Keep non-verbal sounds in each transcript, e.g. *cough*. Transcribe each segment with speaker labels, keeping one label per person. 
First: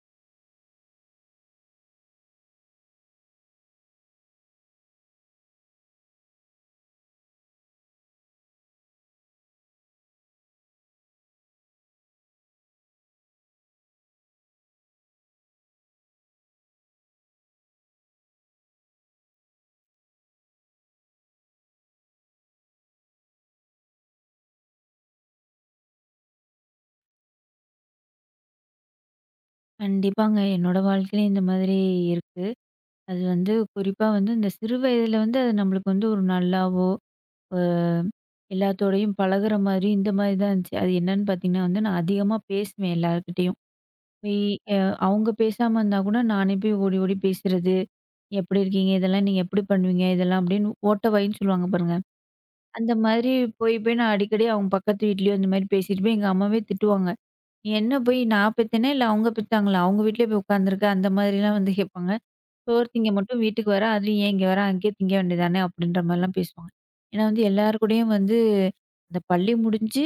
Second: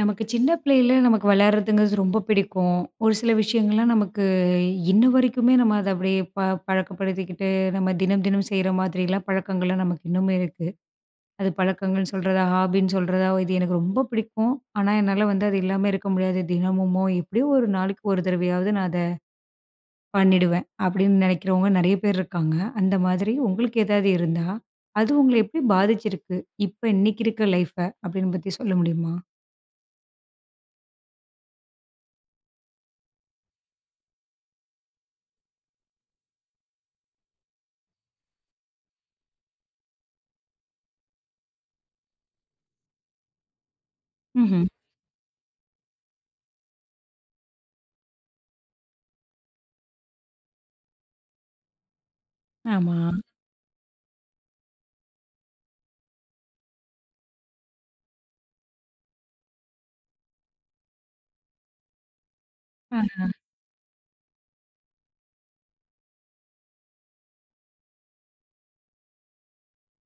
Speaker 1: நமக்கு சின்ன பிள்ளையில நமக்கு விளையாடுறதுங்கிறது ரொம்ப பிடிக்கும். ஒரு சில விஷயங்கள்லாம் நமக்கு இன்ன வரைக்குமே நம்ம அத அப்படியே பழக்கப்படுத்திக்கிட்டு, நம்ம தினம் தினம் செய்ற மாதிரிலாம் பழக்கங்கள்லாம் நமக்கு இன்னுமே இருக்கு. அது பழக்கங்கள்ன்னு சொல்றதா, ஹாபின்னு சொல்றதா, இது எனக்கு ரொம்ப பிடிக்கும். ஆனா, என்னால வந்து அது இல்லாம இருக்க முடியாது. தினமுமோ எப்படியோ ஒரு நாளைக்கு ஒரு தடவையாவது நான் அத பண்ணிடுவேன். அப்படின்னு நினைக்கிறவங்க நெறைய பேர் இருக்காங்க. அந்த மாதிரி உங்களுக்கு ஏதாவது இருந்தா, அது உங்கள எப்படி பாதிச்சிருக்கு? இப்ப இன்னைக்கு இருக்க லைஃப அப்படின்னு பத்தி சொல்ல முடியுமா?
Speaker 2: கண்டிப்பாங்க. என்னோட வாழ்க்கையிலயும் இந்த மாதிரி இருக்கு. அது வந்து குறிப்பா வந்து இந்த சிறு வயதில வந்து அது நம்மளுக்கு வந்து ஒரு நல்லாவோ, அ எல்லாத்தோடையும் பழகுற மாதிரி இந்த மாதிரி தான் இருந்துச்சு. அது என்னன்னு பார்த்தீங்கன்னா வந்து, நான் அதிகமா பேசுவேன் எல்லார்கிட்டயும். போய்
Speaker 1: ம்ஹ்ம்.
Speaker 2: அ அவங்க பேசாம இருந்தா கூட நானே போய் ஓடி ஓடி பேசுறது. "எப்படி இருக்கீங்க? இதெல்லாம் நீங்க எப்படி பண்ணுவீங்க? இதெல்லாம்" அப்படின்னு ஓட்ட வாயின்னு சொல்லுவாங்க பாருங்க. அந்த
Speaker 1: ஆமா.
Speaker 2: மாதிரி போய் போய் நான் அடிக்கடி அவங்க பக்கத்து வீட்லயோ இந்த மாதிரி பேசிட்டு போய் எங்க அம்மாவே திட்டுவாங்க. "நீ என்ன போய் நான் பெத்தேனா? இல்ல அவங்க பெத்தாங்களா? அவங்க வீட்லயே போய் உட்காந்துருக்க" அந்த மாதிரிலாம் வந்து கேட்பாங்க. சோறு திங்க மட்டும் வீட்டுக்கு வர, அதுலயும் ஏன் இங்க வர? அங்கேயே திங்க வேண்டியதானே! அப்படின்ற மாரிலாம் பேசுவாங்க. ஏன்னா வந்து எல்லார் கூடயும் வந்து அந்த பள்ளி முடிஞ்சு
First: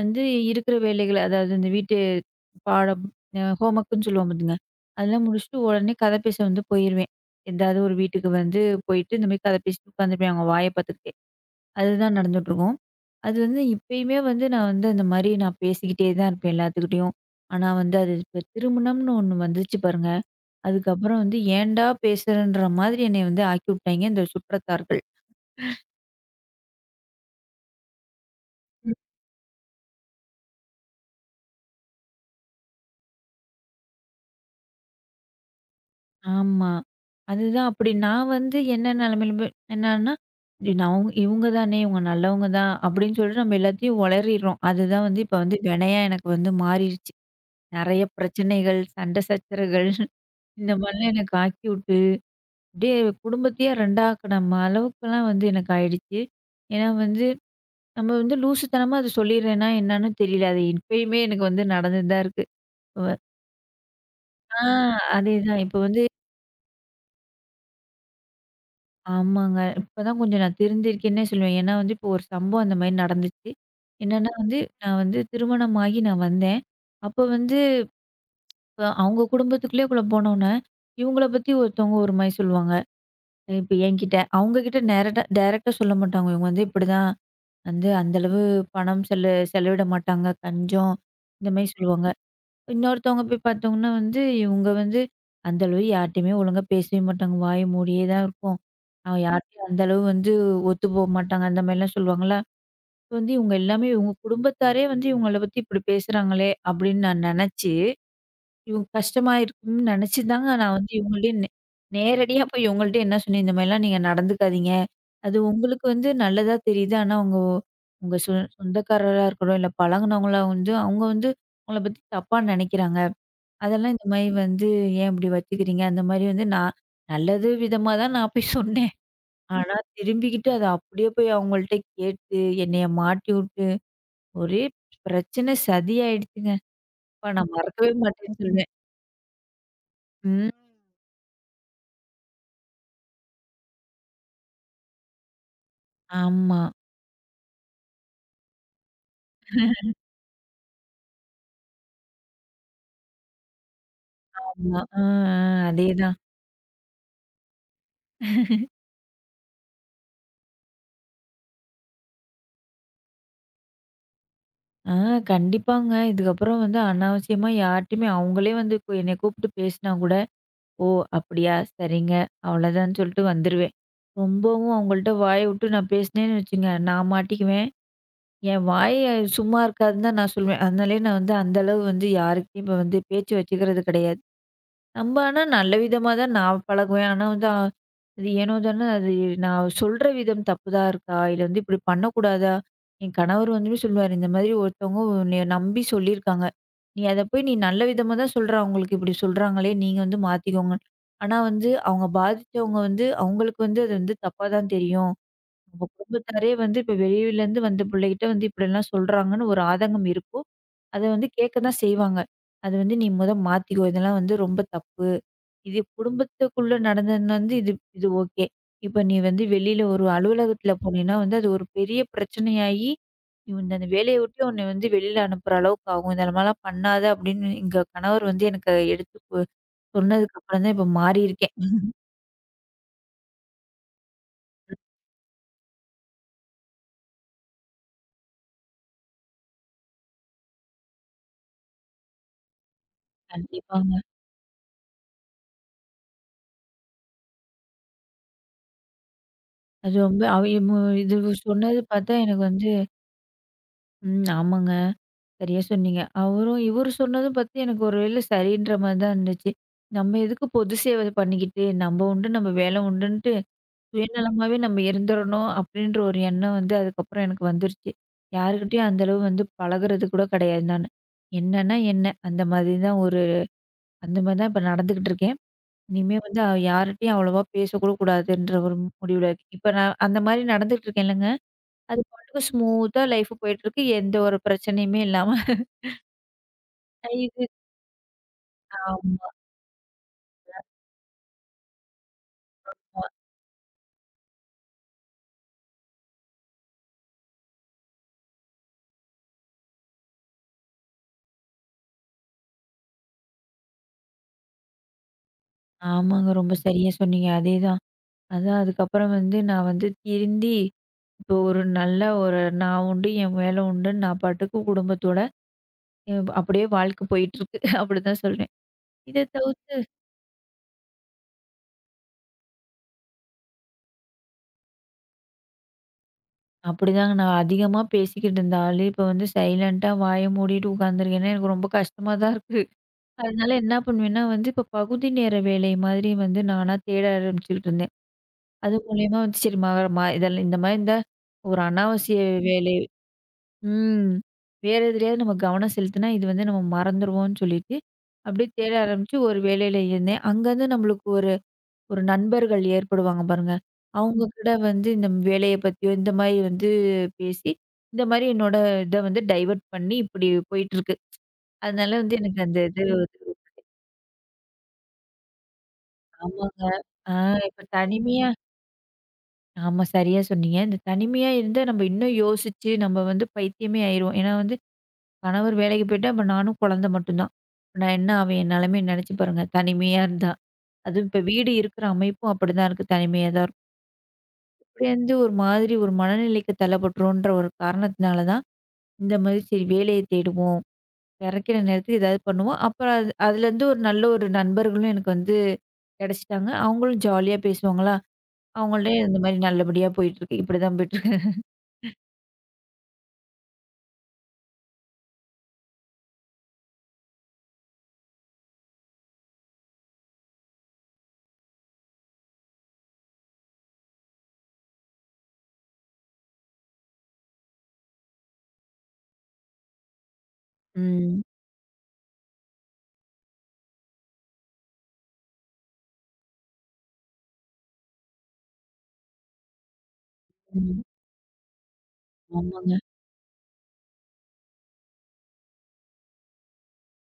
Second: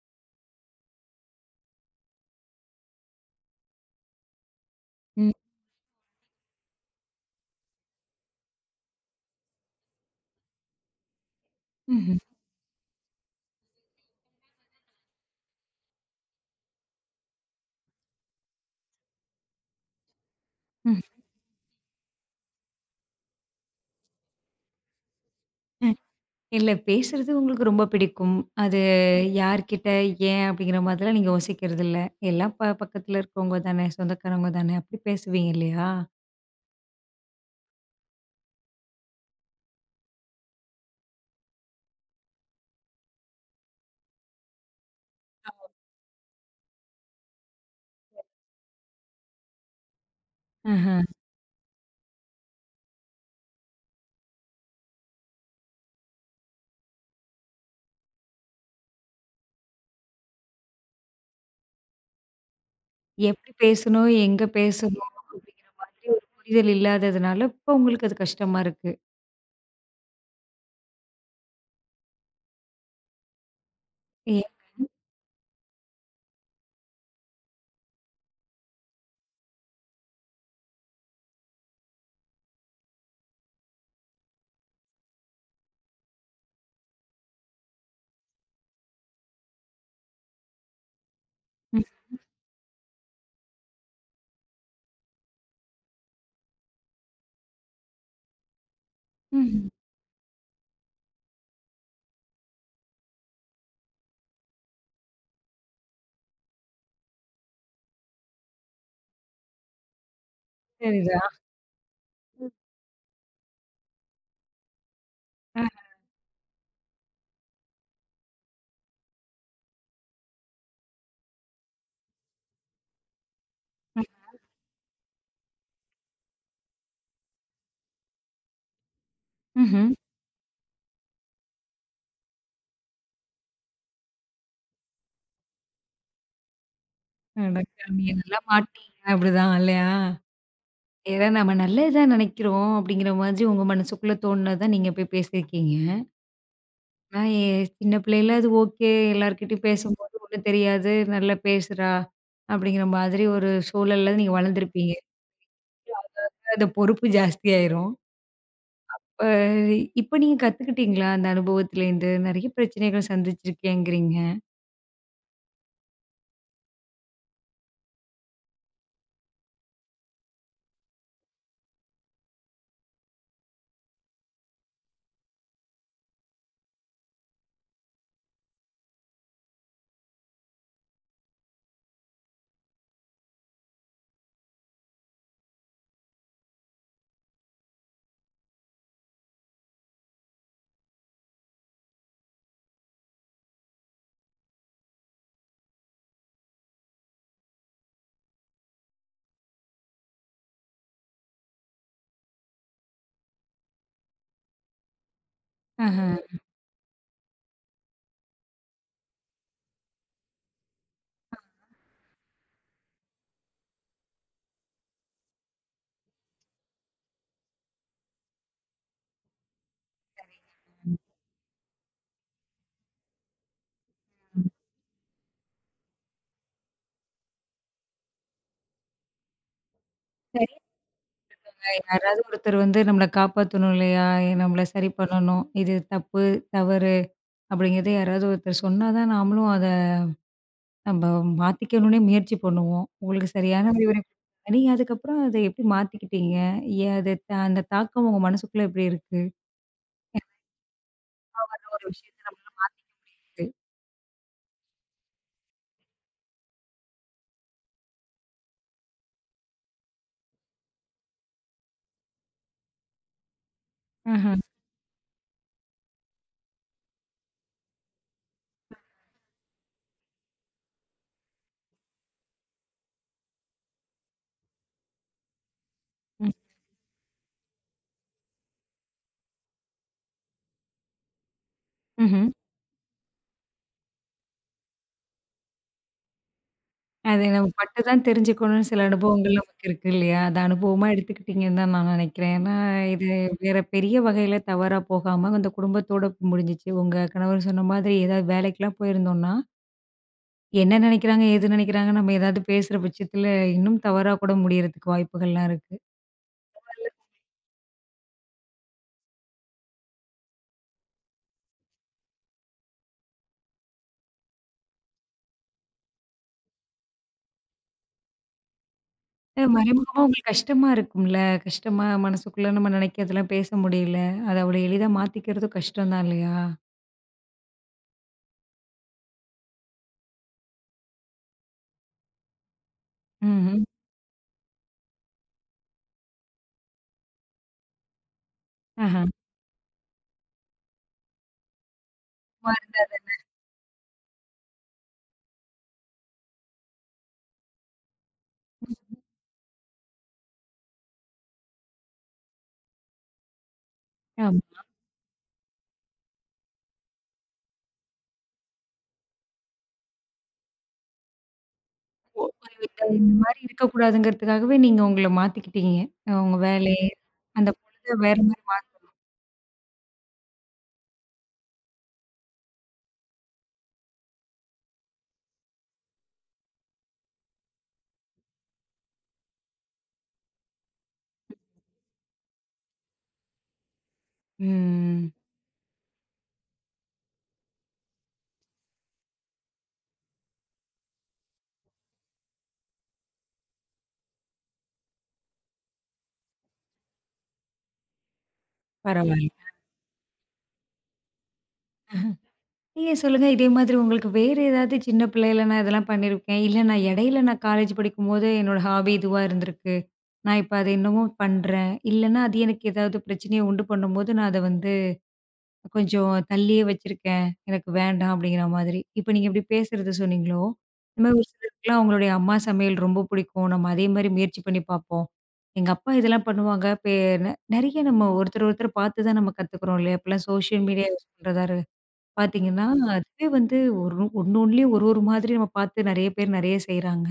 Speaker 2: வந்து இருக்கிற வேலைகள், அதாவது இந்த வீட்டு பாடம், ஹோம் ஒர்க்குன்னு சொல்லுவோம் பாத்துங்க.
Speaker 1: ஆ.
Speaker 2: அதெல்லாம் முடிச்சுட்டு உடனே கதை பேச வந்து போயிருவேன். எதாவது ஒரு வீட்டுக்கு வந்து போயிட்டு இந்த மாரி கதை பேசிட்டு உட்காந்துருப்பேன் அவங்க வாய பாத்துக்கிட்டே. அதுதான்
Speaker 1: ம்ஹ்ம்.
Speaker 2: நடந்துட்டுருக்கும். அது வந்து இப்பயுமே வந்து நான் வந்து அந்த மாரி நான் பேசிக்கிட்டே தான் இருப்பேன் எல்லாத்துக்கிட்டயும். ஆனா வந்து அது இப்ப திருமணம்னு ஒண்ணு வந்துச்சு பாருங்க.
Speaker 1: ம்.
Speaker 2: அதுக்கப்புறம் வந்து ஏன்டா பேசுறன்ற மாதிரி என்னைய வந்து ஆக்கிவுட்டாய்ங்க இந்த சுற்றத்தார்கள்.
Speaker 1: அ இல்ல பேசுறது உங்களுக்கு ரொம்ப பிடிக்கும். அது யார்கிட்ட, ஏன் அப்படிங்கிற மாதிரிலாம் நீங்க யோசிக்கிறது இல்ல. எல்லாம் பக்கத்துல இருக்கவங்க தானே, சொந்தக்காரவங்க தானே அப்படி பேசுவீங்க இல்லையா?
Speaker 2: ஆமா. அதுதான் அப்படி நான் வந்து என்ன நெலைமையில போய் என்னன்னா, "இது நான் அவங்க இவங்க தானே, இவங்க நல்லவங்க தான்" அப்படின்னு சொல்லிட்டு நம்ம எல்லாத்தையும் ஒளறிர்றோம். அதுதான் வந்து இப்ப வந்து வினையா எனக்கு வந்து மாறிருச்சு. நெறைய பிரச்சனைகள், சண்டை சச்சரவுகள் *laughs* இந்த
Speaker 1: ஆஹ.
Speaker 2: மாரிலாம் எனக்கு ஆக்கிவுட்டு, அப்படியே குடும்பத்தையே 2 ஆக்குன அளவுக்குலாம் வந்து எனக்கு ஆயிடுச்சு. ஏன்னா வந்து நம்ம வந்து லூசுத்தனமா அத சொல்லிர்றேன்னா என்னன்னு தெரியல. அது இப்பயுமே எனக்கு வந்து நடந்துட்டு தான் இருக்கு.
Speaker 1: எப்படி பேசணும், எங்க
Speaker 2: ஆ
Speaker 1: பேசணும்
Speaker 2: அதேதான்.
Speaker 1: அப்படிங்கிற
Speaker 2: இப்ப வந்து
Speaker 1: மாதிரி ஒரு புரிதல் இல்லாததுனால, இப்போ உங்களுக்கு அது கஷ்டமா இருக்கு.
Speaker 2: ஆமாங்க. இப்பதான் கொஞ்சம் நான் திருந்திருக்கேன்னே சொல்லுவேன். ஏன்னா வந்து இப்போ ஒரு சம்பவம் அந்த மாரி நடந்துச்சு. என்னன்னா
Speaker 1: ஏன்?
Speaker 2: வந்து, நான் வந்து திருமணமாகி நான் வந்தேன். அப்ப வந்து அவங்க குடும்பத்துக்குள்ளேக்குள்ள போனோனே, இவங்கள பத்தி ஒருத்தவங்க ஒரு மாரி சொல்லுவாங்க. இப்ப என்கிட்ட. அவங்ககிட்ட நேரட்டா டைரக்ட்டா சொல்ல மாட்டாங்க. இவங்க வந்து இப்படிதான் வந்து அந்த அளவு பணம் செலவிட மாட்டாங்க. கஞ்சம். இந்த மாரி
Speaker 1: ம்.
Speaker 2: சொல்லுவாங்க. இன்னொருத்தவங்க போய் பார்த்தோம்னா வந்து, இவங்க வந்து அந்த அளவு யார்ட்டயுமே ஒழுங்கா பேசவே மாட்டாங்க. வாய மூடியே தான் இருக்கும். அவன்
Speaker 1: ம்ஹ்ம்.
Speaker 2: யார்ட்டயும் அந்த அளவு வந்து ஒத்து போக மாட்டாங்க. அந்த மாதிரிலாம் சொல்லுவாங்களா. இப்ப வந்து இவங்க எல்லாமே இவங்க குடும்பத்தாரே வந்து இவங்கள பத்தி இப்படி பேசுறாங்களே அப்படின்னு நான் நெனச்சு, இவங்க கஷ்டமா இருக்கும்னு நெனச்சு தாங்க நான் வந்து
Speaker 1: சரிதான்.
Speaker 2: இவங்கள்ட்டயே நேரடியா போய் இவங்கள்ட்ட என்ன சொன்னேன், இந்த மாதிரிலாம் நீங்க நடந்துக்காதீங்க. அது
Speaker 1: அ,
Speaker 2: உங்களுக்கு வந்து நல்லதா தெரியுது. ஆனா உங்க உங்க சொ சொந்தக்காரரா இருக்கட்டும், இல்ல பழகுனவங்களா வந்து அவங்க வந்து உங்கள பத்தி தப்பா நெனைக்கிறாங்க. அதெல்லாம்
Speaker 1: அ.
Speaker 2: இந்த மாரி வந்து "ஏன் இப்படி வச்சுக்கிறீங்க?" அந்த மாரி வந்து நான் நல்லது விதமா தான் நான் போய் சொன்னேன். ஆனா
Speaker 1: ம்ஹ்ம்.
Speaker 2: திரும்பிக்கிட்டு அத அப்படியே போய் அவங்கள்ட்ட கேட்டு, என்னைய மாட்டி விட்டு, ஒரே பிரச்சனை சதியாயிடுச்சுங்க. அப்பா நான்
Speaker 1: அட
Speaker 2: மறக்கவே
Speaker 1: சாமி!
Speaker 2: மாட்டேன்னு
Speaker 1: நல்லா
Speaker 2: சொல்வேன்.
Speaker 1: மாட்டினீங்க அப்படிதான் இல்லையா?
Speaker 2: ம்.
Speaker 1: ஏன்னா நம்ம நல்லது தான் நினைக்கிறோம் அப்படிங்கிற மாதிரி உங்க மனசுக்குள்ள தோணுனது தான் நீங்க போய் பேசியிருக்கீங்க.
Speaker 2: ஆமா.
Speaker 1: நான் சின்ன பிள்ளையில அது ஓகே. எல்லார்கிட்டயும் பேசும்போது ஒண்ணும் தெரியாது. நல்லா பேசுறா, அப்படிங்கிற மாதிரி ஒரு சூழல்ல நீங்க
Speaker 2: ஆமா.
Speaker 1: வளர்ந்துருப்பீங்க.
Speaker 2: ஆ, ஆ. அதேதான்.
Speaker 1: அங்க அந்த பொறுப்பு ஜாஸ்தியாயிரும். அ இப்ப நீங்க கத்துக்கிட்டீங்களா? அந்த அனுபவத்திலேருந்து நெறைய பிரச்சனைகள் சந்திச்சிருக்கேங்கிறீங்க.
Speaker 2: ஆ கண்டிப்பாங்க. இதுக்கப்புறம் வந்து அனாவசியமா யார்ட்டயுமே அவங்களே வந்து இப்ப என்னைய கூப்பிட்டு பேசினா கூட, "ஓ! அப்படியா? சரிங்க." அவ்வளோதான்னு சொல்லிட்டு வந்துருவேன். ரொம்பவும் அவங்கள்ட்ட வாய விட்டு நான் பேசினேன்னு வச்சுங்க, நான் மாட்டிக்குவேன். என் வாய் சும்மா இருக்காதுன்னு தான் நான் சொல்லுவேன். அதனாலேயே நான் வந்து அந்த அளவு வந்து யாருக்கிட்டயும் இப்ப வந்து பேச்சு வச்சுக்கிறது கிடையாது. நம்ம ஆனா நல்ல விதமா தான் நான் பழகுவேன். ஆனா வந்து அது ஏனோ தானோ அது நான் சொல்ற விதம் தப்பு தான் இருக்கா? இல்ல வந்து இப்படி பண்ணக்கூடாதா? என் கணவர் வந்துமே சொல்லுவாரு, "இந்த மாதிரி ஒருத்தவங்க உன்னைய நம்பி சொல்லியிருக்காங்க. நீ அத போய் நீ நல்ல விதமா தான் சொல்ற. அவங்களுக்கு இப்படி சொல்றாங்களே! நீங்க வந்து மாத்திக்கோங்க." ஆனா வந்து அவங்க பாதிச்சவங்க வந்து அவங்களுக்கு வந்து அது வந்து தப்பா தான் தெரியும். உங்க
Speaker 1: ஆஹா.
Speaker 2: குடும்பத்தாரே வந்து இப்ப வெளியிலேருந்து வந்த பிள்ளைகிட்ட வந்து இப்படிலாம் சொல்றாங்கன்னு ஒரு ஆதங்கம் இருக்கும். அத வந்து கேட்க தான் செய்வாங்க. அது வந்து நீ மொத மாத்திக்கோ. இதெல்லாம் வந்து ரொம்ப தப்பு. இது குடும்பத்துக்குள்ள நடந்ததுன்னா வந்து இது இது ஓகே. இப்ப நீ வந்து வெளியில ஒரு அலுவலகத்துல போனீன்னா வந்து அது ஒரு பெரிய பிரச்சனையாயி, நீ வந்து அந்த வேலைய விட்டு
Speaker 1: ம்.
Speaker 2: உன்னை வந்து வெளியில அனுப்புற அளவுக்கு ஆகும். இந்த மாரிலாம் பண்ணாத அப்படின்னு எங்க கணவர் வந்து எனக்கு எடுத்து சொன்னதுக்கு
Speaker 1: சரி.
Speaker 2: அப்புறம் தான் இப்ப மாறியிருக்கேன். *laughs*
Speaker 1: யாராவது ஒருத்தர் வந்து நம்மள காப்பாத்தணும் இல்லையா? நம்மள சரி பண்ணணும். இது தப்பு, தவறு அப்படிங்கிறத யாராவது ஒருத்தர் சொன்னா தான் நாமளும் அத நம்ம மாத்திக்கணும்னே முயற்சி பண்ணுவோம். உங்களுக்கு சரியான அறிவுரை
Speaker 2: கண்டிப்பாங்க.
Speaker 1: கொடுத்தாங்க. நீங்க அதுக்கப்புறம் அத எப்படி மாத்திக்கிட்டீங்க? ஏன் அது அந்த தாக்கம் உங்க மனசுக்குள்ள எப்படி இருக்கு?
Speaker 2: அது ரொம்ப அவ இது
Speaker 1: வர்ற
Speaker 2: சொன்னது
Speaker 1: ஒரு
Speaker 2: பார்த்தா
Speaker 1: விஷயத்த
Speaker 2: எனக்கு
Speaker 1: நம்மளால
Speaker 2: வந்து
Speaker 1: மாத்திக்க முடியாது.
Speaker 2: ம். ஆமாங்க. சரியா சொன்னீங்க. அவரும் இவரு சொன்னதும் பார்த்து எனக்கு ஒரு வேளை சரின்ற மாரி தான் இருந்துச்சு. நம்ம எதுக்கு பொது சேவை பண்ணிக்கிட்டு, நம்ம உண்டு, நம்ம வேலை உண்டுன்ட்டு
Speaker 1: ஆஹா.
Speaker 2: சுயநலமாவே நம்ம இருந்துறணும் அப்படின்ற ஒரு எண்ணம் வந்து அதுக்கப்புறம் எனக்கு வந்துருச்சு. யாருக்கிட்டயும் அந்த அளவு வந்து பழகுறது கூட கிடையாது நானு. என்னன்னா என்ன, அந்த மாதிரி தான் ஒரு அந்த மாதிரி தான் இப்ப நடந்துகிட்டு இருக்கேன். இனிமே
Speaker 1: ம்.
Speaker 2: வந்து யார்கிட்டயும் அவ்வளவா பேசக்கூட கூடாதுன்ற ஒரு முடிவுல இருக்கேன். இப்ப நான் அந்த மாதிரி நடந்துகிட்டு இருக்கேன் இல்லங்க, அது
Speaker 1: ம்ஹ்ம்.
Speaker 2: பாட்டுக்கு ஸ்மூத்தா லைஃப் போயிட்டுருக்கு. எந்த ஒரு பிரச்சனையுமே இல்லாம.
Speaker 1: அது நம்ம
Speaker 2: *laughs*
Speaker 1: பட்டு தான் தெரிஞ்சுக்கணும்னு சில
Speaker 2: ஆமா.
Speaker 1: அனுபவங்கள் நமக்கு இருக்கு இல்லையா? அத அனுபவமா எடுத்துக்கிட்டீங்கன்னு தான் நான் நெனைக்கிறேன். ஏன்னா இது வேற பெரிய வகையில தவறா போகாம அந்த குடும்பத்தோட முடிஞ்சுச்சு. உங்க கணவர் சொன்ன மாதிரி ஏதாவது வேலைக்கெல்லாம் போயிருந்தோம்னா என்ன நினைக்கிறாங்க, ஏது நினைக்கிறாங்க, நம்ம ஏதாவது பேசுற பட்சத்தில இன்னும் தவறா கூட முடியறதுக்கு வாய்ப்புகள்லாம் இருக்கு.
Speaker 2: ஆமாங்க. ரொம்ப சரியா சொன்னீங்க. அதேதான். அதான் அதுக்கப்புறம் வந்து நான் வந்து திருந்தி, இப்போ ஒரு நல்ல ஒரு நான் உண்டு, என் வேலை உண்டுன்னு நான் பாட்டுக்கு குடும்பத்தோட அப்படியே வாழ்க்கை போயிட்டுருக்கு. *laughs* அப்படிதான் சொல்றேன். இத தவிர்த்து
Speaker 1: மறைமுகமா உங்களுக்கு கஷ்டமா இருக்கும்ல? கஷ்டமா மனசுக்குள்ள நம்ம நினைக்கிறதெல்லாம் பேச முடியல. அத அவ்வளோ எளிதா மாத்திக்கிறதும் கஷ்டம் தான் இல்லையா?
Speaker 2: அப்படிதாங்க நான் அதிகமா பேசிக்கிட்டு இருந்தாலே, இப்போ வந்து சைலன்ட்டா வாய மூடிட்டு உட்காந்துருக்கேன்னா, எனக்கு ரொம்ப கஷ்டமா தான் இருக்கு. அதனால
Speaker 1: ம்ஹ்ம்.
Speaker 2: என்ன பண்ணுவேன்னா வந்து, இப்போ பகுதி நேர வேலை மாதிரி வந்து நானா தேட ஆரம்பிச்சுக்கிட்டு இருந்தேன். அது
Speaker 1: ஆஹா.
Speaker 2: மூலியமா வந்து சரி ம ம இதெல்லாம் இந்த மாரி இருந்தா ஒரு அனாவசிய
Speaker 1: சும்மா
Speaker 2: வேலை
Speaker 1: இருந்தா தானே.
Speaker 2: ம். வேற எதுலயாவது நம்ம கவனம் செலுத்தினா, இது வந்து நம்ம மறந்துருவோம்னு சொல்லிட்டு, அப்படியே தேட ஆரம்பிச்சு ஒரு வேலையில இருந்தேன். அங்கருந்து நம்மளுக்கு ஒரு ஒரு நண்பர்கள் ஏற்படுவாங்க பாருங்க. அவங்க ம். கூட
Speaker 1: ஆமா.
Speaker 2: வந்து இந்த வேலைய பத்தியோ, இந்த மாரி வந்து பேசி, இந்த மாரி என்னோட இத வந்து டைவர்ட் பண்ணி இப்படி போயிட்டுருக்கு. அதனால வந்து
Speaker 1: ஒரு
Speaker 2: எனக்கு அந்த
Speaker 1: வித இந்த மாரி இருக்கக்கூடாதுங்கிறதுக்காகவே நீங்க உங்கள மாத்திக்கிட்டீங்க. உங்க
Speaker 2: ஆமாங்க.
Speaker 1: வேலை,
Speaker 2: ஆ
Speaker 1: அந்த
Speaker 2: இப்ப
Speaker 1: பொழுத வேற
Speaker 2: தனிமையா
Speaker 1: மாரி
Speaker 2: ஆமா சரியா சொன்னீங்க. இந்த தனிமையா இருந்தா நம்ம இன்னும் யோசிச்சு, நம்ம வந்து பைத்தியமே ஆயிருவோம். ஏன்னா வந்து கணவர் வேலைக்கு போயிட்டா, அப்ப நானும் குழந்தை மட்டும்தான். இப்ப நான் என்ன அவன் என் நெலைமைய நெனச்சு பாருங்க. தனிமையா இருந்தா. அதுவும் இப்ப வீடு இருக்கிற அமைப்பும் அப்படிதான் இருக்கு. தனிமையா தான் இருக்கும். இப்படி
Speaker 1: ம்.
Speaker 2: வந்து ஒரு மாதிரி ஒரு மனநிலைக்கு தள்ளப்பட்டுருவோன்ற ஒரு காரணத்தினால தான், இந்த மாதிரி சரி வேலைய தேடுவோம். கெடைக்கிற நேரத்துக்கு ஏதாவது பண்ணுவோம். அப்புறம் அது அதுலேருந்து ஒரு நல்ல ஒரு நண்பர்களும் எனக்கு வந்து கெடைச்சிட்டாங்க. அவங்களும் ஜாலியா பேசுவாங்களா, அவங்கள்ட்ட இந்த
Speaker 1: பரவால்ல.
Speaker 2: மாரி நல்லபடியா போயிட்டுருக்கு. இப்படிதான் போயிட்டுருக்கு.
Speaker 1: நீங்க சொல்லுங்க, இதே மாதிரி உங்களுக்கு வேற ஏதாவது சின்ன பிள்ளையில நான் இதெல்லாம் பண்ணியிருக்கேன். இல்ல நான் இடையில நான் காலேஜ் படிக்கும்போது என்னோட ஹாபி இதுவா இருந்திருக்கு. நான் இப்ப அத இன்னமும் பண்றேன். இல்லன்னா அது எனக்கு ஏதாவது பிரச்சனைய உண்டு பண்ணும்போது, நான் அத வந்து கொஞ்சம் தள்ளியே வச்சிருக்கேன். எனக்கு வேண்டாம் அப்படிங்கிற மாதிரி. இப்ப நீங்க இப்படி பேசுறது சொன்னீங்களோ, இந்த மாரி
Speaker 2: ம்.
Speaker 1: ஒரு சிலருக்குலாம் அவங்களுடைய அம்மா சமையல் ரொம்ப பிடிக்கும். நம்ம அதே மாரி முயற்சி பண்ணி பார்ப்போம். எங்க அப்பா இதெல்லாம் பண்ணுவாங்க. பெ நெ நெறைய நம்ம ஒருத்தர் ஒருத்தர் பார்த்து தான் நம்ம கத்துக்குறோம் இல்லையா? இப்பலாம் சோஷியல்
Speaker 2: ம்.
Speaker 1: மீடியா யூஸ் பண்றதா பார்த்தீங்கன்னா,
Speaker 2: ஆமாங்க.
Speaker 1: அதுவே வந்து ஒரு ஒண்ணு ஒண்ணுலயும் ஒரு ஒரு மாதிரி நம்ம பார்த்து நெறைய பேர் நெறைய செய்றாங்க.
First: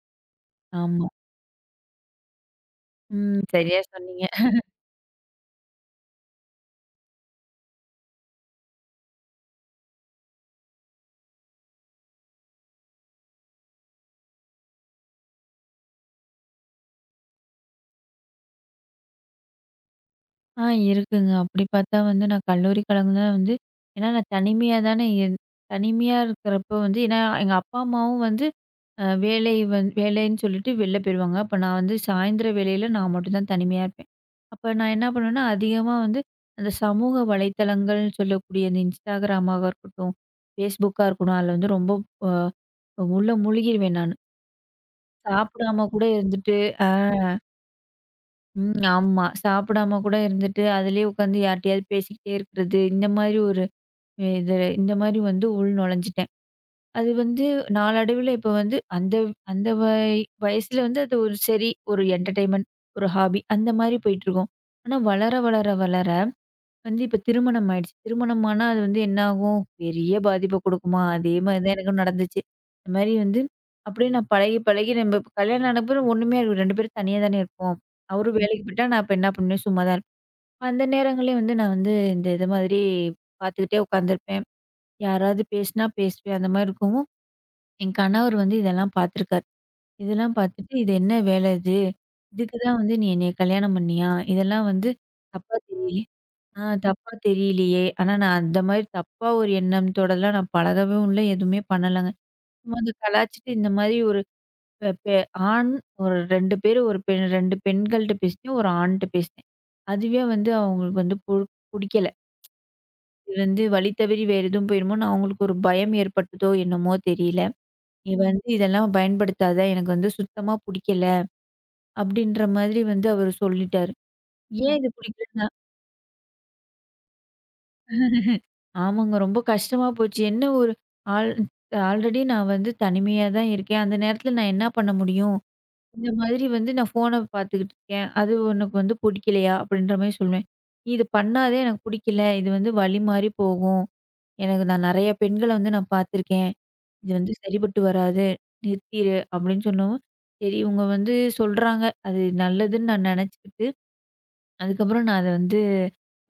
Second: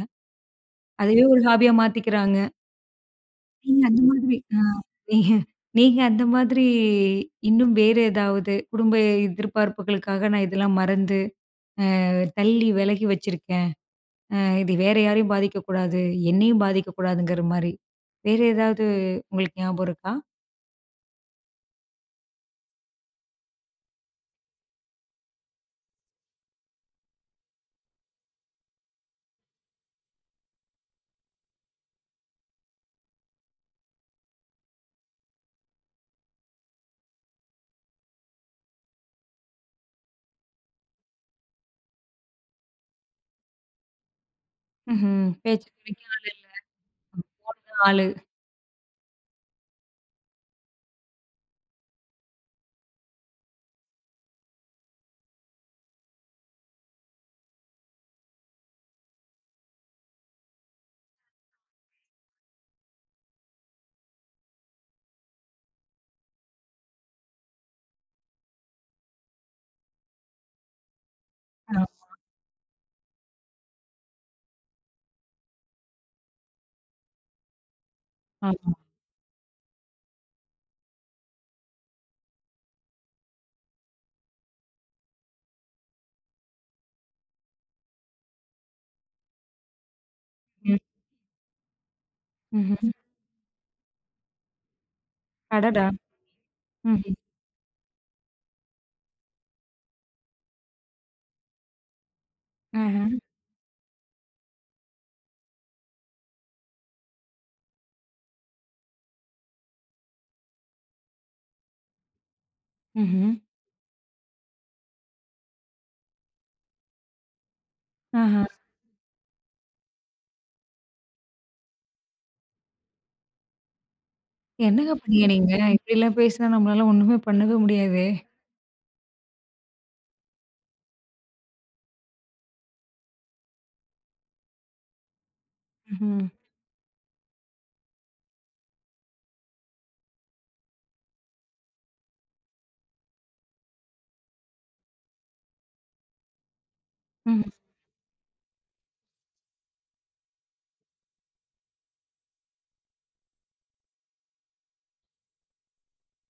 Speaker 2: ஆமா.
Speaker 1: அதுவே ஒரு ஹாபியா மாத்திக்கிறாங்க.
Speaker 2: ம். சரியா
Speaker 1: நீங்க அந்த
Speaker 2: சொன்னீங்க.
Speaker 1: மாதிரி நீங்க நீங்க அந்த மாதிரி இன்னும் வேற ஏதாவது குடும்ப எதிர்பார்ப்புகளுக்காக நான் இதெல்லாம் மறந்து, அ தள்ளி விலகி வச்சிருக்கேன். அ இது வேற யாரையும் பாதிக்கக்கூடாது, என்னையும் பாதிக்கக்கூடாதுங்கிற மாரி. வேற ஏதாவது உங்களுக்கு ஞாபகம் இருக்கா?
Speaker 2: ஆ இருக்குங்க. அப்படி பார்த்தா வந்து நான் கல்லூரி காலங்கள்ல வந்து ஏன்னா நான் தனிமையா தானே தனிமையா இருக்கிறப்ப வந்து ஏன்னா எங்க அப்பா, அம்மாவும் வந்து அ வேலை வந் வேலைன்னு சொல்லிட்டு வெளில போயிருவாங்க. அப்ப நான் வந்து சாயந்திர வேளையில நான் மட்டும் தான் தனிமையா இருப்பேன். அப்ப நான் என்ன பண்ணுவேன்னா, அதிகமா வந்து அந்த சமூக வலைத்தளங்கள்னு சொல்லக்கூடிய இந்த Instagramமாக இருக்கட்டும், Facebookஆ இருக்கட்டும், அதில வந்து ரொம்ப அ உள்ள முழுகிருவேன் நானு.
Speaker 1: ம்ஹ்ம். பேச்சு
Speaker 2: சாப்பிடாம கூட
Speaker 1: துணைக்கு ஆள் இல்ல.
Speaker 2: இருந்துட்டு ஆ.
Speaker 1: அப்பதான் ஆளு.
Speaker 2: ம். ஆமா. சாப்பிடாம கூட இருந்துட்டு, அதிலேயே உட்காந்து யார்ட்டயாவது பேசிக்கிட்டே இருக்கிறது. இந்த மாதிரி ஒரு இது இந்த மாதிரி வந்து உள் நுழைஞ்சுட்டேன். அது வந்து நாளடைவில இப்ப வந்து அந்த அந்த வயசுல வந்து அது ஒரு சரி, ஒரு என்டர்டெயின்மென்ட், ஒரு ஹாபி அந்த மாரி போயிட்டுருக்கும். ஆனா வளர, வளர, வளர வந்து இப்ப திருமணம் ஆயிடுச்சு. திருமணமானா அது வந்து என்ன ஆகும்? பெரிய பாதிப்ப குடுக்குமா? அதே மாரி தான்
Speaker 1: ஆ
Speaker 2: எனக்கும் நடந்துச்சு. இந்த மாரி வந்து அப்படியே நான் பழகி, பழகி நம்ம இப்ப கல்யாணம் ஆன பிறகு ஒண்ணுமே 2 பேரும் தனியா தானே இருப்போம். அவரும் வேலைக்கு
Speaker 1: ஆமா.
Speaker 2: போயிட்டா, நான் இப்ப என்ன பண்ணுவேன்? சும்மா தான் இருப்பேன். அந்த நேரங்களே வந்து நான் வந்து இந்த இது மாதிரி பார்த்துக்கிட்டே உட்காந்துருப்பேன். யாராவது பேசினா பேசுவேன். அந்த மாரி இருக்கவும், என் கணவர் வந்து இதெல்லாம் பார்த்துருக்காரு. இதெல்லாம் பார்த்துட்டு,
Speaker 1: ம்.
Speaker 2: "இது என்ன வேலை இது? இதுக்கு தான்
Speaker 1: ம்ஹ்ம்.
Speaker 2: வந்து நீ என்னைய கல்யாணம் பண்ணியா? இதெல்லாம் வந்து தப்பா
Speaker 1: அடடா!
Speaker 2: தெரியுது." ஆ தப்பா
Speaker 1: ம்ஹ்ம்.
Speaker 2: தெரியலையே! ஆனா நான் அந்த மாரி தப்பா ஒரு எண்ணத்தோடலாம் நான் பழகவும் இல்ல, எதுவுமே பண்ணலங்க. சும்மா இந்த
Speaker 1: ஆஹ.
Speaker 2: கலாய்ச்சுட்டு இந்த மாரி ஒரு பெ பெ ஆண் ஒரு 2 பேரு ஒரு பெண் 2 பெண்கள்ட்ட பேசினேன், ஒரு ஆண்ட்ட பேசினேன். அதுவே வந்து அவங்களுக்கு வந்து புடிக்கல.
Speaker 1: ம்ஹ்ம்.
Speaker 2: இது வந்து வழி தவறி வேற எதுவும் போயிருமோன்னு அவங்களுக்கு ஒரு பயம் ஏற்பட்டதோ என்னமோ தெரியல. "நீ
Speaker 1: ஆஹ.
Speaker 2: வந்து இதெல்லாம் பயன்படுத்தாத, எனக்கு வந்து சுத்தமா புடிக்கல." அப்படின்ற மாதிரி வந்து அவரு சொல்லிட்டாரு. ஏன் இது
Speaker 1: என்னங்க பண்ணீங்க
Speaker 2: புடிக்கல
Speaker 1: நீங்க? இப்படிலாம் பேசினா நம்மளால ஒண்ணுமே பண்ணவே முடியாது.
Speaker 2: ஆமாங்க. ரொம்ப கஷ்டமா போச்சு. என்ன ஒரு ஆல் ஆல்ரெடி நான் வந்து தனிமையா தான் இருக்கேன். அந்த நேரத்தில நான் என்ன பண்ண முடியும்? இந்த
Speaker 1: ம்ஹ்ம்.
Speaker 2: மாதிரி வந்து நான் ஃபோன பார்த்துக்கிட்டு இருக்கேன். அது உனக்கு வந்து பிடிக்கலையா? அப்படின்ற மாரி சொல்லுவேன். நீ இது பண்ணாதே எனக்கு பிடிக்கல. இது வந்து வலி மாரி போகும். எனக்கு நான் நெறைய பெண்கள வந்து நான் பார்த்துருக்கேன். இது வந்து
Speaker 1: ம்.
Speaker 2: சரிப்பட்டு வராது. நிறுத்திரு அப்படின்னு சொன்னவும், சரி இவங்க வந்து சொல்றாங்க. அது நல்லதுன்னு நான் நெனச்சுக்கிட்டு, அதுக்கப்புறம் நான் அத வந்து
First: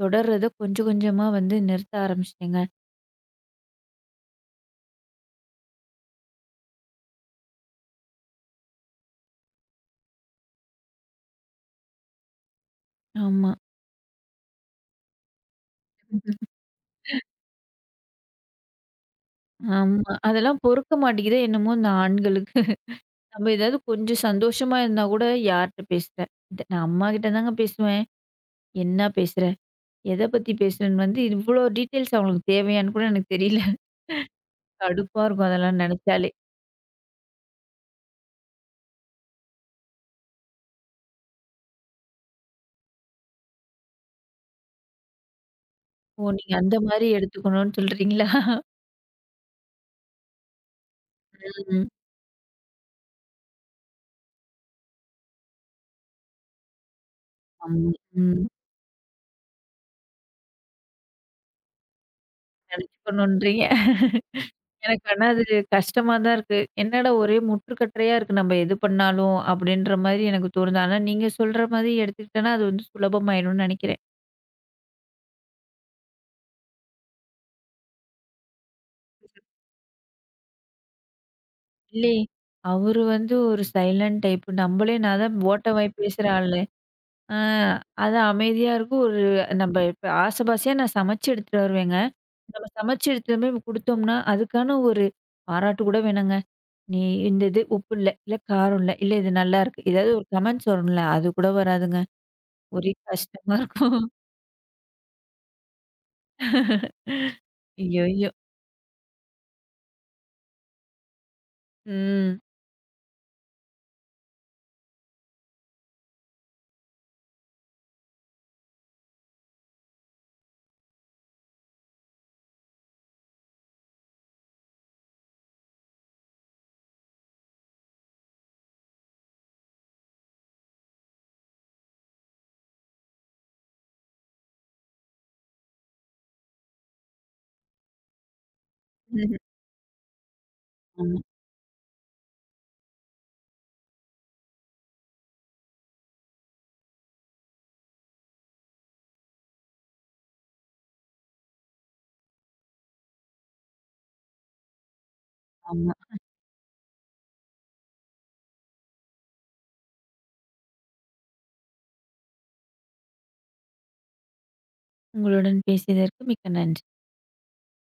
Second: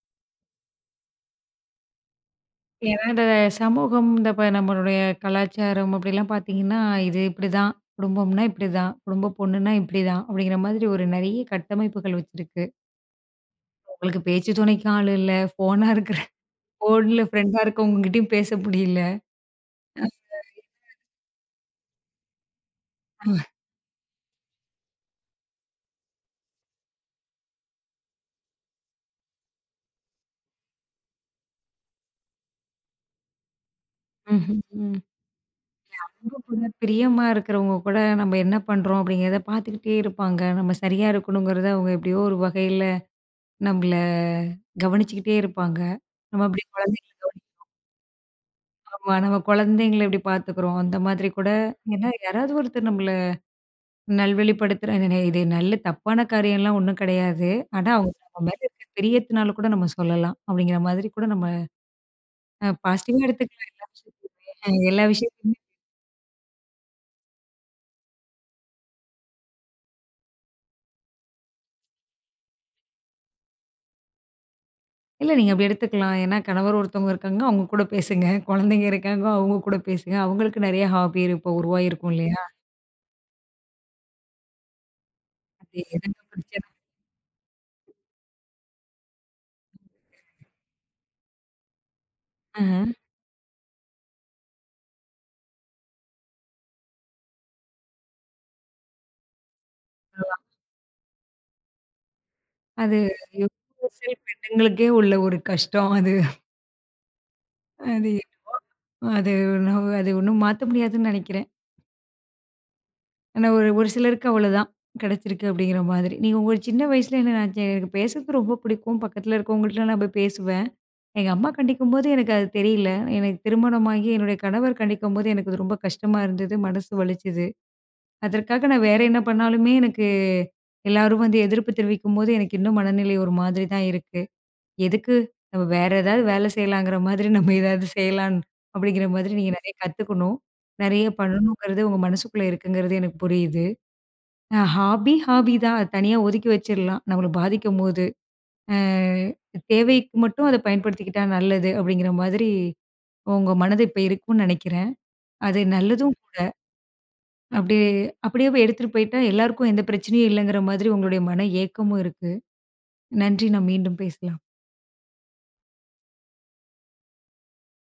Speaker 2: தொடர்றத கொஞ்சம் கொஞ்சமா வந்து நிறுத்த ஆரம்பிச்சுட்டேங்க.
Speaker 1: ஏன்னா, இந்த சமூகம் இந்த இப்ப நம்மளுடைய கலாச்சாரம் அப்படிலாம் பார்த்தீங்கன்னா, இது இப்படிதான், குடும்பம்னா இப்படிதான், குடும்ப பொண்ணுன்னா இப்படிதான் அப்படிங்கிற மாதிரி ஒரு நெறைய கட்டமைப்புகள் வச்சிருக்கு.
Speaker 2: ஆமா.
Speaker 1: உங்களுக்கு பேச்சு துணைக்கு ஆள் இல்ல, ஃபோனா இருக்கிற ஃபோன்ல ஃப்ரெண்டா இருக்கவங்ககிட்டயும் பேச முடியல.
Speaker 2: ஆமா. அதெல்லாம் பொறுக்க மாட்டேங்குதோ என்னமோ இந்த ஆண்களுக்கு. நம்ம ஏதாவது கொஞ்சம் சந்தோஷமா இருந்தா கூட யார்ட்ட பேசுற? நான் அம்மாகிட்ட தாங்க பேசுவேன். என்ன பேசுற? எத பத்தி பேசுறன்னு வந்து இவ்ளோ டீட்டெயில்ஸ் அவங்களுக்கு தேவையான்னு கூட எனக்கு தெரியல.
Speaker 1: ம்ஹ்ம். ம்.
Speaker 2: கடுப்பா இருக்கும் அதெல்லாம் நெனச்சாலே.
Speaker 1: நம்ம கூட பிரியமா இருக்கிறவங்க கூட நம்ம என்ன பண்றோம் அப்படிங்கிறத பார்த்துக்கிட்டே இருப்பாங்க. நம்ம சரியா இருக்கணுங்கிறத அவங்க எப்படியோ ஒரு வகையில நம்மள கவனிச்சுக்கிட்டே இருப்பாங்க.
Speaker 2: ஓ!
Speaker 1: நம்ம
Speaker 2: நீங்க
Speaker 1: அப்படி
Speaker 2: அந்த மாரி
Speaker 1: குழந்தைங்கள கவனி
Speaker 2: எடுத்துக்கணும்னு சொல்றீங்களா?
Speaker 1: ஆமா. நம்ம குழந்தைங்கள எப்படி பார்த்துக்கிறோம், அந்த மாதிரி கூட
Speaker 2: ம்.
Speaker 1: ஏன்னா யாராவது ஒருத்தர் நம்மள நல்வழிப்படுத்துற இது இது நல்ல தப்பான காரியம்லாம் ஒண்ணும் கிடையாது. ஆனா
Speaker 2: ஆமா.
Speaker 1: அவங்க
Speaker 2: ம்.
Speaker 1: நம்ம மேல இருக்கிற பிரியத்தினால கூட நம்ம சொல்லலாம். அப்படிங்கிற மாதிரி கூட நம்ம பாசிட்டிவா
Speaker 2: நெனச்சுக்கணுன்றீங்க.
Speaker 1: எடுத்துக்கலாம் எல்லா விஷயத்தையுமே. *laughs* எல்லா
Speaker 2: எனக்கு ஆனா அது
Speaker 1: விஷயத்தையுமே.
Speaker 2: கஷ்டமா தான் இருக்கு. என்னடா ஒரே முற்றுக்கட்டையா இருக்கு நம்ம எது பண்ணாலும், அப்படின்ற மாரி எனக்கு தோணுது. ஆனா நீங்க சொல்ற மாதிரி எடுத்துக்கிட்டேன்னா அது வந்து சுலபமாயிடும்னு நெனைக்கிறேன்.
Speaker 1: இல்ல நீங்க அப்படி எடுத்துக்கலாம். ஏன்னா கணவர் ஒருத்தவங்க இருக்காங்க, அவங்க கூட பேசுங்க. குழந்தைங்க இருக்காங்க, அவங்க கூட பேசுங்க. அவங்களுக்கு நெறைய ஹாபி இருக்கும் உருவாகிருக்கும்
Speaker 2: இல்லையே!
Speaker 1: இல்லையா?
Speaker 2: அவரு வந்து ஒரு சைலன்ட் டைப்பு. நம்மளே நான் தான்
Speaker 1: அது
Speaker 2: ஓட்டவாய்
Speaker 1: எதுங்க
Speaker 2: பேசுற ஆளு.
Speaker 1: பிரச்சனை?
Speaker 2: ஆ அது அமைதியா இருக்கும். ஒரு நம்ம இப்ப ஆசபாசையா நான் சமைச்சு எடுத்துட்டு வருவேங்க. நம்ம
Speaker 1: அஹ.
Speaker 2: சமைச்சு எடுத்துட்டு போய் குடுத்தோம்னா, அதுக்கான ஒரு பாராட்டு கூட வேணாங்க. "நீ இந்த இது உப்பு இல்ல, இல்ல காரம் இல்ல, இல்ல இது நல்லாயிருக்கு." ஏதாவது ஒரு கமெண்ட்ஸ் வரும்ல, அது கூட வராதுங்க. ஒரே
Speaker 1: அது
Speaker 2: கஷ்டமா இருக்கும்.
Speaker 1: பெண்களுக்கே உள்ள ஒரு கஷ்டம் அது. அது
Speaker 2: ஐயய்யோ!
Speaker 1: அது நான் அது ஒண்ணும் மாத்த முடியாதுன்னு நெனைக்கிறேன்.
Speaker 2: ம்.
Speaker 1: ஆனா ஒரு ஒரு சிலருக்கு அவ்வளதான். கிடைச்சிருக்கு அப்படிங்கிற மாதிரி. நீங்க உங்க சின்ன வயசுல எனக்கு பேசுறது ரொம்ப பிடிக்கும். பக்கத்துல இருக்கவங்கள்ட்டலாம் நான் போய் பேசுவேன். எங்க அம்மா கண்டிக்கும்போது எனக்கு அது தெரியல. எனக்கு திருமணமாகி என்னுடைய கணவர் கண்டிக்கும்போது எனக்கு அது ரொம்ப கஷ்டமா இருந்தது. மனசு வலிச்சது. அதற்காக நான் வேற என்ன பண்ணாலுமே எனக்கு எல்லாரும் வந்து எதிர்ப்பு தெரிவிக்கும்போது எனக்கு இன்னும் மனநிலை ஒரு மாதிரி தான் இருக்கு. எதுக்கு? நம்ம வேற ஏதாவது வேலை செய்யலாங்கிற மாதிரி நம்ம ஏதாவது செய்யலாம் அப்படிங்கிற மாதிரி நீங்க
Speaker 2: *laughs*
Speaker 1: நெறைய கத்துக்கணும். நெறைய
Speaker 2: ஆமா,
Speaker 1: பண்ணணுங்கிறது உங்க மனசுக்குள்ள இருக்குங்கிறது எனக்கு புரியுது. ஹாபி, ஹாபி தான். அது தனியா ஒதுக்கி வச்சிரலாம். நம்மள பாதிக்கும்போது. அ தேவைக்கு மட்டும் அத பயன்படுத்திக்கிட்டா நல்லது அப்படிங்கிற மாதிரி உங்க மனது இப்ப இருக்கும்னு நெனைக்கிறேன். அது
Speaker 2: ஆமா.
Speaker 1: நல்லதும் கூட. அப்படி அப்படியே போய் எடுத்துட்டு போயிட்டா எல்லாருக்கும் எந்த பிரச்சனையும் இல்லைங்கிற மாதிரி உங்களுடைய மன ஏக்கமும் இருக்கு. நன்றி. நான் மீண்டும் பேசலாம்.
Speaker 2: உங்களுடன் பேசியதற்கு மிக்க நன்றி.